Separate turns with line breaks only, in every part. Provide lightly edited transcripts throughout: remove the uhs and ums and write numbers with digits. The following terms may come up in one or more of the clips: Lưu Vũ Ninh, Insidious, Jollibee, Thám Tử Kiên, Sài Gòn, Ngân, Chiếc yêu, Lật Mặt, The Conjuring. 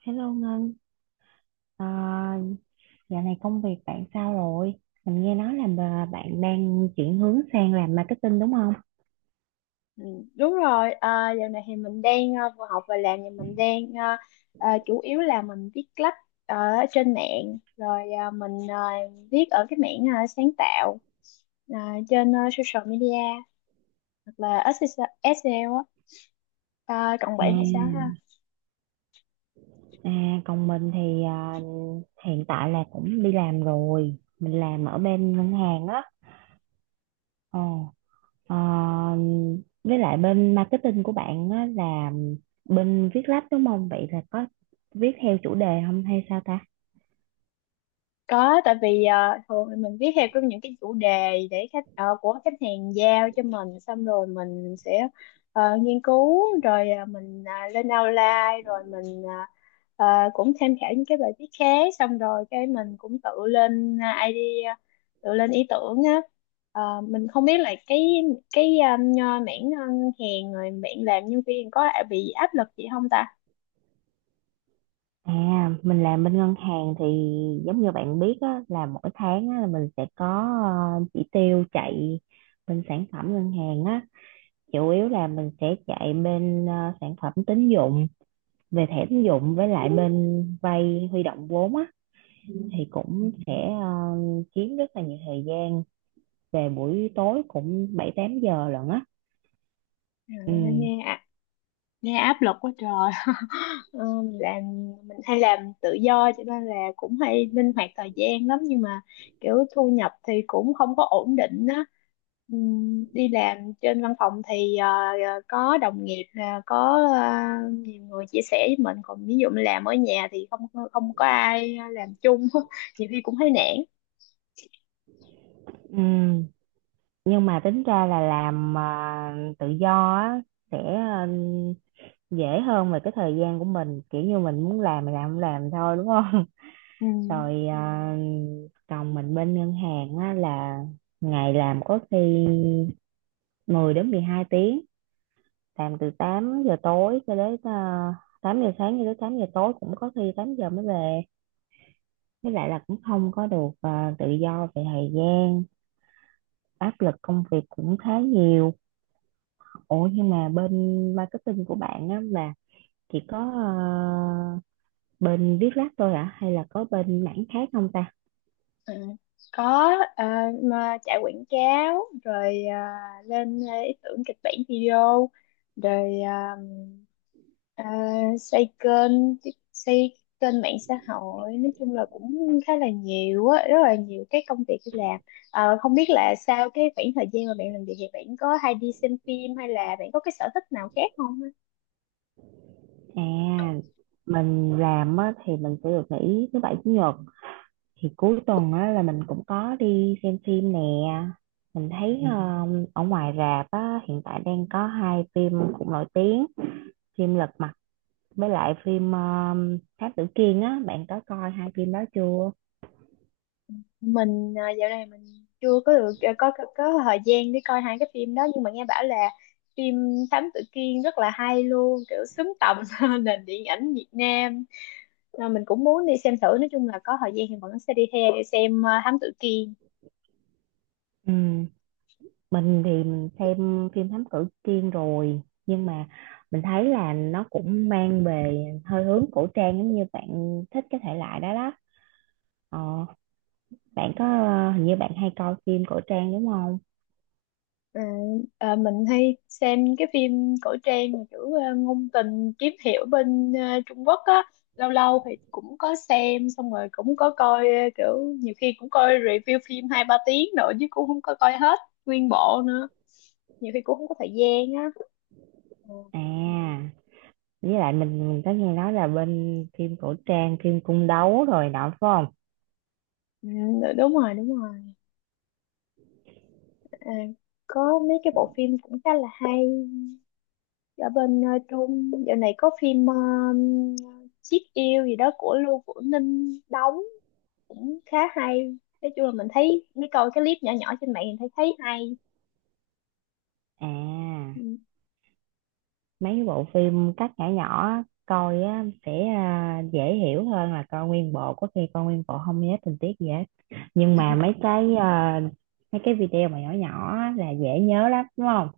Hello Ngân, à, dạo này công việc bạn sao rồi? Mình nghe nói là bạn đang chuyển hướng sang làm marketing đúng không?
Ừ, đúng rồi. Giờ này thì mình đang vừa học và làm, thì mình đang chủ yếu là mình viết lách ở trên mạng. Rồi mình viết ở cái mảng sáng tạo ờ, trên social media, hoặc là SEO á. Còn
À,
bạn thì sao ha?
à, còn mình thì à, hiện tại là cũng đi làm rồi, mình làm ở bên ngân hàng á. Ờ, à, với lại bên marketing của bạn á là bên viết lách đúng không? Vậy là có viết theo chủ đề không hay sao ta?
Có, tại vì thường thì mình viết theo cái những cái chủ đề để khách của khách hàng giao cho mình, xong rồi mình sẽ nghiên cứu, rồi mình lên outline, rồi mình cũng tham khảo những cái bài viết khác, xong rồi cái mình cũng tự lên idea, tự lên ý tưởng á. Ờ, mình không biết là cái cái ờ, mảng ngân hàng rồi mảng làm nhân viên có bị áp lực gì không ta?
À, mình làm bên ngân hàng thì giống như bạn biết á, là mỗi tháng á, là mình sẽ có chỉ tiêu chạy bên sản phẩm ngân hàng á. Chủ yếu là mình sẽ chạy bên sản phẩm tín dụng, về thẻ tín dụng với lại bên vay huy động vốn á. Thì cũng sẽ chiếm rất là nhiều thời gian, về buổi tối cũng bảy tám giờ lận á.
Trời,
Ừ.
nghe nghe áp lực quá trời. Ờ, làm mình hay làm tự do cho nên là cũng hay linh hoạt thời gian lắm, nhưng mà kiểu thu nhập thì cũng không có ổn định á. Đi làm trên văn phòng thì có đồng nghiệp là có nhiều người chia sẻ với mình, còn ví dụ mình làm ở nhà thì không không có ai làm chung nhiều khi cũng thấy nản.
Ừ. Nhưng mà tính ra là làm tự do á, sẽ dễ hơn về cái thời gian của mình kiểu như mình muốn làm mình làm không làm thôi đúng không.
Ừ.
Rồi Ừ. À, còn mình bên ngân hàng á, là ngày làm có khi 10 đến 12 tiếng, làm từ 8 giờ tối cho đến à, 8 giờ sáng cho đến 8 giờ tối, cũng có khi 8 giờ mới về, với lại là cũng không có được à, tự do về thời gian, áp lực công việc cũng khá nhiều. Ủa nhưng mà bên marketing của bạn á, là chỉ có bên viết lách thôi ạ hay là có bên mảng khác không ta?
Ừ. Có, mà chạy quảng cáo, rồi lên ý tưởng kịch bản video, rồi à, xây kênh xây kênh mạng xã hội, nói chung là cũng khá là nhiều á, rất là nhiều cái công việc đi làm. Không biết là sau cái khoảng thời gian mà bạn làm việc thì bạn có hay đi xem phim, hay là bạn có cái sở thích nào khác không á?
À, mình làm á, thì mình sẽ được nghỉ thứ bảy chủ nhật, thì cuối tuần á, là mình cũng có đi xem phim nè. Mình thấy Ừ. Ở ngoài rạp á, hiện tại đang có hai phim cũng nổi tiếng, phim Lật Mặt với lại phim Thám Tử Kiên á, bạn có coi hai phim đó chưa?
Mình dạo này mình chưa có được có thời gian để coi hai cái phim đó, nhưng mà nghe bảo là phim Thám Tử Kiên rất là hay luôn, kiểu xứng tầm nền điện ảnh Việt Nam. Mình cũng muốn đi xem thử, nói chung là có thời gian thì vẫn sẽ đi theo xem Thám Tử Kiên.
Ừ. Mình thì mình xem phim Thám Tử Kiên rồi nhưng mà mình thấy là nó cũng mang về hơi hướng cổ trang, giống như bạn thích cái thể loại đó đó. Ờ, bạn có hình như bạn hay coi phim cổ trang đúng không?
Ờ, mình hay xem những cái phim cổ trang mà kiểu ngôn tình, kiếm hiệp bên Trung Quốc á. Lâu lâu thì cũng có xem, xong rồi cũng có coi kiểu nhiều khi cũng coi review phim hai ba tiếng nữa chứ cũng không có coi hết nguyên bộ nữa, nhiều khi cũng không có thời gian á. Ừ.
À, với lại mình có nghe nói là bên phim cổ trang, phim cung đấu rồi đó phải không?
Ừ, đúng rồi, đúng rồi. à, có mấy cái bộ phim cũng khá là hay. Ở bên Trung, dạo này có phim Chiếc Yêu gì đó của Lưu Vũ Ninh đóng, cũng khá hay. Nói chung là mình thấy mấy coi cái clip nhỏ nhỏ trên mạng, mình thấy thấy hay.
À,
Ừ.
mấy cái bộ phim cắt nhỏ nhỏ coi á, sẽ à, dễ hiểu hơn là coi nguyên bộ, có khi coi nguyên bộ không nhớ tình tiết gì hết, nhưng mà mấy cái video mà nhỏ nhỏ á là dễ nhớ lắm đúng không?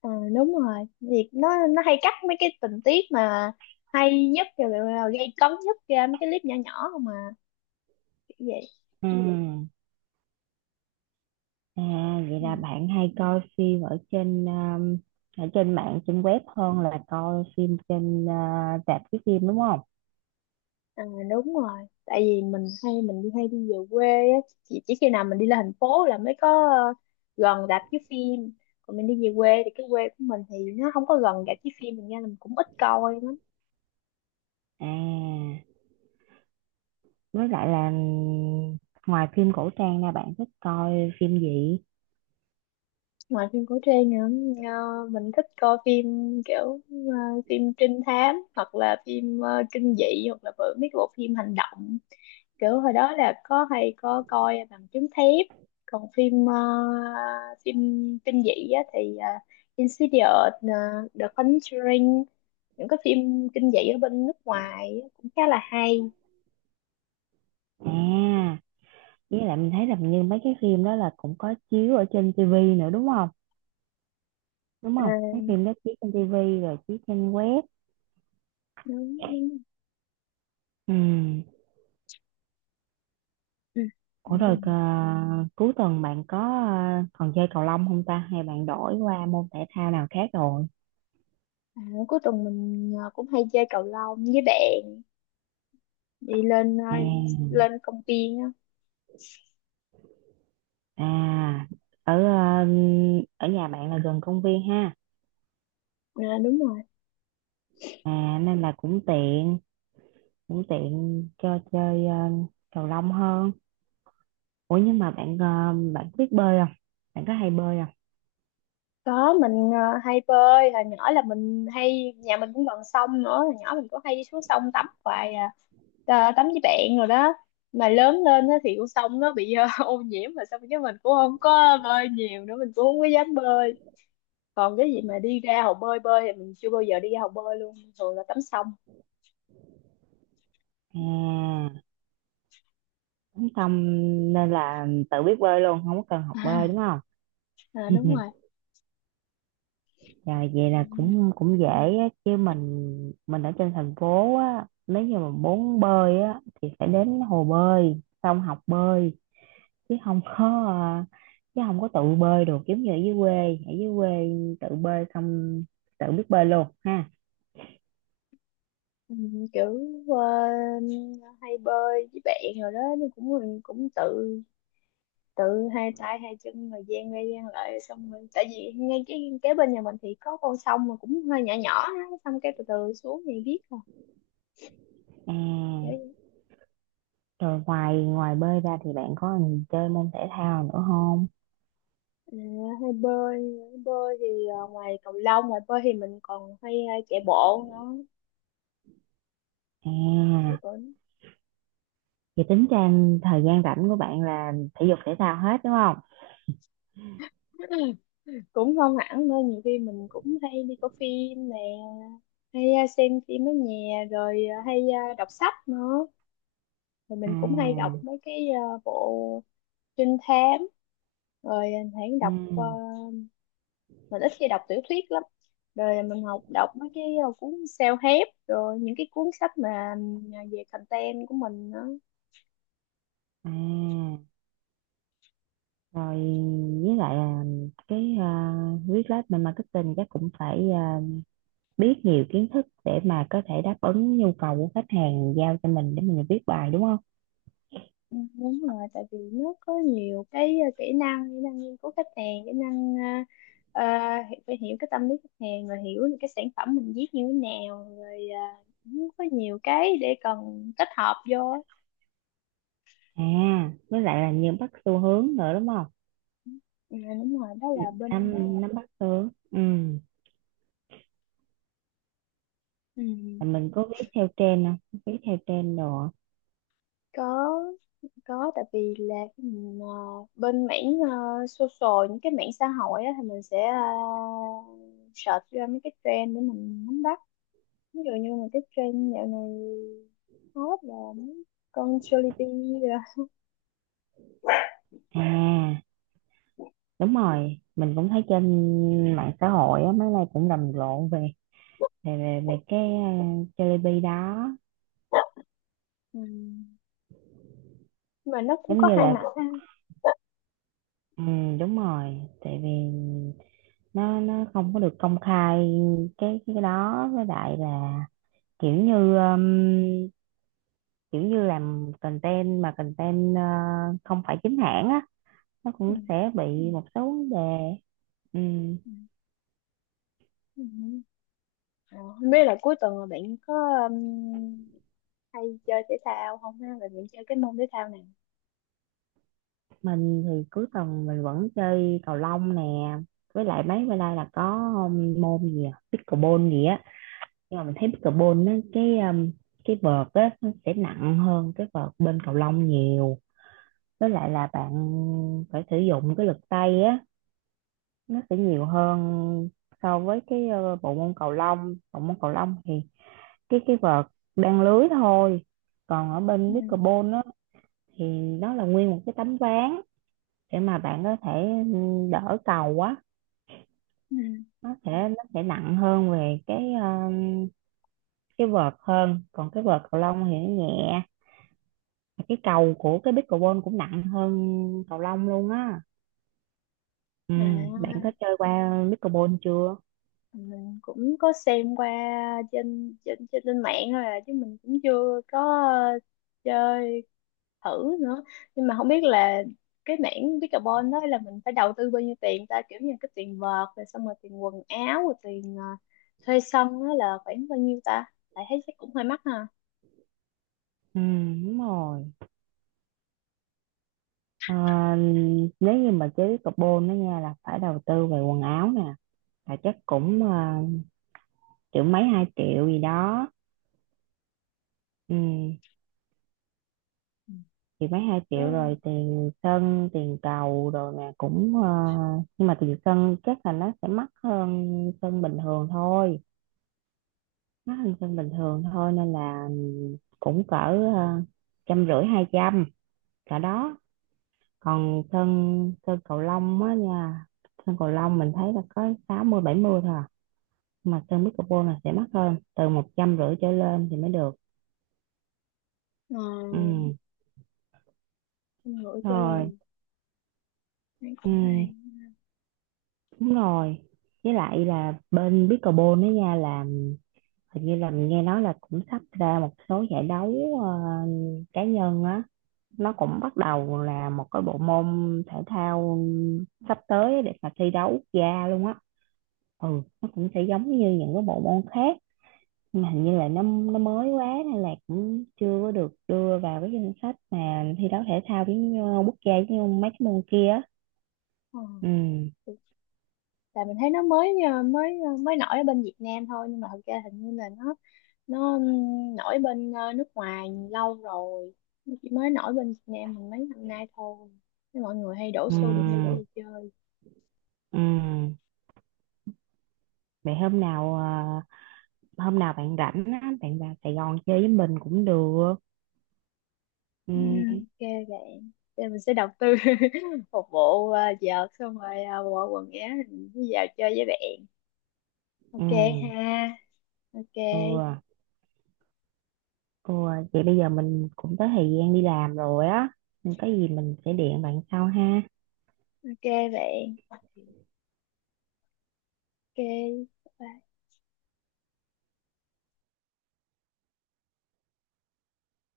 Ờ, Đúng rồi, việc nó hay cắt mấy cái tình tiết mà hay nhất rồi là gây cấn nhất ra mấy cái clip nhỏ nhỏ không, mà kiểu vậy.
Ừ. Ừ. À, vậy
Ừ.
là bạn hay coi phim ở trên mạng, trên web hơn là coi phim trên à, rạp chiếu phim đúng không?
Ờ, Đúng rồi, tại vì mình hay mình đi hay đi về quê á. Chỉ khi nào mình đi lên thành phố là mới có gần rạp chiếu phim. Còn mình đi về quê thì cái quê của mình thì nó không có gần rạp chiếu phim, thành ra là mình cũng ít coi.
À, với lại là ừ, ngoài phim cổ trang ra bạn thích coi phim gì?
Ngoài phim cổ trang nữa, mình thích coi phim kiểu phim trinh thám, hoặc là phim kinh dị, hoặc là mấy cái bộ phim hành động. Kiểu hồi đó là có hay có coi Bằng Chứng Thép. Còn phim phim kinh dị á, thì Insidious, The Conjuring, những cái phim kinh dị ở bên nước ngoài á, cũng khá là hay.
À, với lại mình thấy là như mấy cái phim đó là cũng có chiếu ở trên tivi nữa đúng không đúng
Ờ,
không mấy phim đó chiếu trên tivi rồi chiếu trên web.
Đúng, đúng.
Ừ.
Ừ. Ừ.
Ủa Ừ. Rồi à, cuối tuần bạn có à, còn chơi cầu lông không ta, hay bạn đổi qua môn thể thao nào khác rồi?
À, cuối tuần mình cũng hay chơi cầu lông với bạn, đi lên
À,
lên công viên á.
à ở à, ở nhà bạn là gần công viên ha?
À, đúng rồi.
À, nên là cũng tiện cho chơi à, cầu lông hơn. Ủa nhưng mà bạn biết bơi không, bạn có hay bơi không?
Có, mình hay bơi hồi nhỏ là mình hay, nhà mình cũng gần sông nữa, hồi nhỏ mình cũng hay đi xuống sông tắm hoài à. Tắm với bạn rồi đó. Mà lớn lên á thì con sông nó bị ô nhiễm, mà xong cái mình cũng không có bơi nhiều nữa, mình cũng không có dám bơi. Còn cái gì mà đi ra hồ bơi bơi thì mình chưa bao giờ đi ra hồ bơi luôn, thường là tắm sông.
À. Xong nên là tự biết bơi luôn, không có cần học bơi đúng không?
À, đúng
Rồi vậy là
rồi.
cũng cũng dễ á, chứ mình ở trên thành phố á, nếu như mà muốn bơi á thì phải đến hồ bơi, xong học bơi, chứ không có à, chứ không có tự bơi được giống như ở dưới quê, tự bơi xong tự biết bơi luôn ha.
Ừ, kiểu ờ, hay bơi với bạn rồi đó, nhưng cũng mình cũng tự tự hai tay hai chân rồi gian ra gian lại, xong rồi tại vì ngay cái kế bên nhà mình thì có con sông mà cũng hơi nhỏ nhỏ á, xong cái từ từ xuống thì biết rồi,
À,
kiểu vậy.
rồi ngoài ngoài bơi ra thì bạn có chơi môn thể thao nữa không?
Ờ, Hay bơi, bơi thì ngoài cầu lông ngoài bơi thì mình còn hay chạy bộ nữa, thì
À.
cũng
Vậy tính ra thời gian rảnh của bạn là thể dục thể thao hết đúng không?
cũng không hẳn nữa, nhiều khi mình cũng hay đi coi phim nè, hay xem phim ở nhà, rồi hay đọc sách nữa. Rồi mình cũng hay đọc
À,
mấy cái bộ trinh thám, rồi mình hay đọc
ừ,
mình ít khi đọc tiểu thuyết lắm, rồi mình học đọc mấy cái cuốn self-help, rồi những cái cuốn sách mà ừ, về content của mình đó.
à, rồi với lại là cái viết lách, mình marketing chắc cũng phải biết nhiều kiến thức để mà có thể đáp ứng nhu cầu của khách hàng giao cho mình để mình viết bài đúng không?
Ừ, đúng rồi, tại vì nó có nhiều cái kỹ năng, kỹ năng nghiên cứu khách hàng, kỹ năng ờ, ờ, phải hiểu cái tâm lý khách hàng, rồi hiểu được cái sản phẩm mình viết như thế nào, rồi cũng có nhiều cái để cần kết hợp vô.
À, với lại là nhiều bắt xu hướng nữa đúng không?
Ừ, đúng rồi, đó là bên
Nắm nắm bắt xu hướng. Ừ,
Ừ,
là mình có viết theo trend không? Viết theo trend đồ.
có có, tại vì là cái mình, bên mảng social, những cái mảng xã hội á, thì mình sẽ search ra mấy cái trend để mình nắm bắt. Ví dụ như là cái trend dạo này hot là mấy con Jollibee rồi.
À, đúng rồi, mình cũng thấy trên mạng xã hội á mấy nay cũng rầm rộ về cái Jollibee đó.
Ừ. Mà nó cũng
Giống
có
như
hai
là
mặt ha.
ừ, đúng rồi, tại vì nó không có được công khai cái đó, với lại là kiểu như um, kiểu như làm content mà content không phải chính hãng á, nó
Ừ.
cũng sẽ bị một số vấn đề. Ừ.
Ừ. Ừ. Ờ, Không biết là cuối tuần là bạn có um, hay chơi thể thao không ha, và bạn chơi cái môn thể thao nào?
Mình thì cuối tuần mình vẫn chơi cầu lông nè, với lại mấy bữa nay là có môn gì à? Pickleball gì á. Nhưng mà mình thấy pickleball nó cái vợt á, nó sẽ nặng hơn cái vợt bên cầu lông nhiều, với lại là bạn phải sử dụng cái lực tay á, nó sẽ nhiều hơn so với cái bộ môn cầu lông. Bộ môn cầu lông thì cái vợt đang lưới thôi, còn ở
Ừ.
bên pickleball á thì nó là nguyên một cái tấm ván để mà bạn có thể ừ, đỡ cầu quá.
Ừ.
Nó sẽ nặng hơn về cái vợt hơn, còn cái vợt cầu lông thì nó nhẹ. Và cái cầu của cái pickleball cũng nặng hơn cầu lông luôn á. Ừ, bạn có
À,
chơi qua pickleball chưa?
mình cũng có xem qua trên mạng thôi à, chứ mình cũng chưa có ờ, chơi thử nữa, nhưng mà không biết là cái mảng pickleball đó là mình phải đầu tư bao nhiêu tiền ta, kiểu như cái tiền vợt rồi xong rồi tiền quần áo rồi tiền thuê sân đó là khoảng bao nhiêu ta, tại thấy chắc cũng hơi mắc ha.
Ừ, đúng rồi. Ờ, Nếu như mà chơi pickleball đó nha là phải đầu tư về quần áo nè, là chắc cũng triệu mấy, 2 triệu gì đó. Ừ.
Ừ.
Thì mấy hai
Ừ.
triệu rồi tiền sân tiền cầu rồi nè, cũng nhưng mà tiền sân chắc là nó sẽ mắc hơn sân bình thường thôi mắc hơn sân bình thường thôi, nên là cũng cỡ ờ, 150, 200 cả đó. Còn sân sân cầu lông á nha, sân cầu lông mình thấy là có 60, 70 thôi à. Nhưng mà sân pickleball là sẽ mắc hơn, từ 150 trở lên thì mới được. Ừ.
Ờ, Không ngửi trả lời,
Rồi.
thấy
Ừ.
cũng hay.
Đúng rồi. Với lại là bên pickleball đó nha, là hình như là mình nghe nói là cũng sắp ra một số giải đấu ờ, cá nhân á, nó cũng bắt đầu là một cái bộ môn thể thao sắp tới để mà thi đấu quốc gia luôn á. Ừ, nó cũng sẽ giống như những cái bộ môn khác. Nhưng mà hình như là nó mới quá nên là cũng chưa có được đưa vào cái danh sách mà thi đấu thể thao với nhau- quốc gia như mấy cái môn kia á.
Ờ.
Ừ.
Tại mình thấy nó mới mới nổi ở bên Việt Nam thôi, nhưng mà thật ra hình như là nó nổi bên nước ngoài lâu rồi, nó chỉ mới nổi bên Việt Nam mình mấy năm nay thôi. Thế mọi người hay đổ
Ừ.
xô đi đi chơi.
Ừ. Vậy hôm nào bạn rảnh á, bạn vào Sài Gòn chơi với mình cũng được. Ừ.
Ừ, ok bạn. Thế mình sẽ đầu tư một bộ vợt, xong rồi bộ quần áo rồi mình đi vào chơi với bạn.
Ừ.
Ok ha. Ok.
Ừ, ừ. Vậy bây giờ mình cũng tới thời gian đi làm rồi á, nên có gì mình sẽ điện bạn sau ha.
Ok bạn. Ok bye.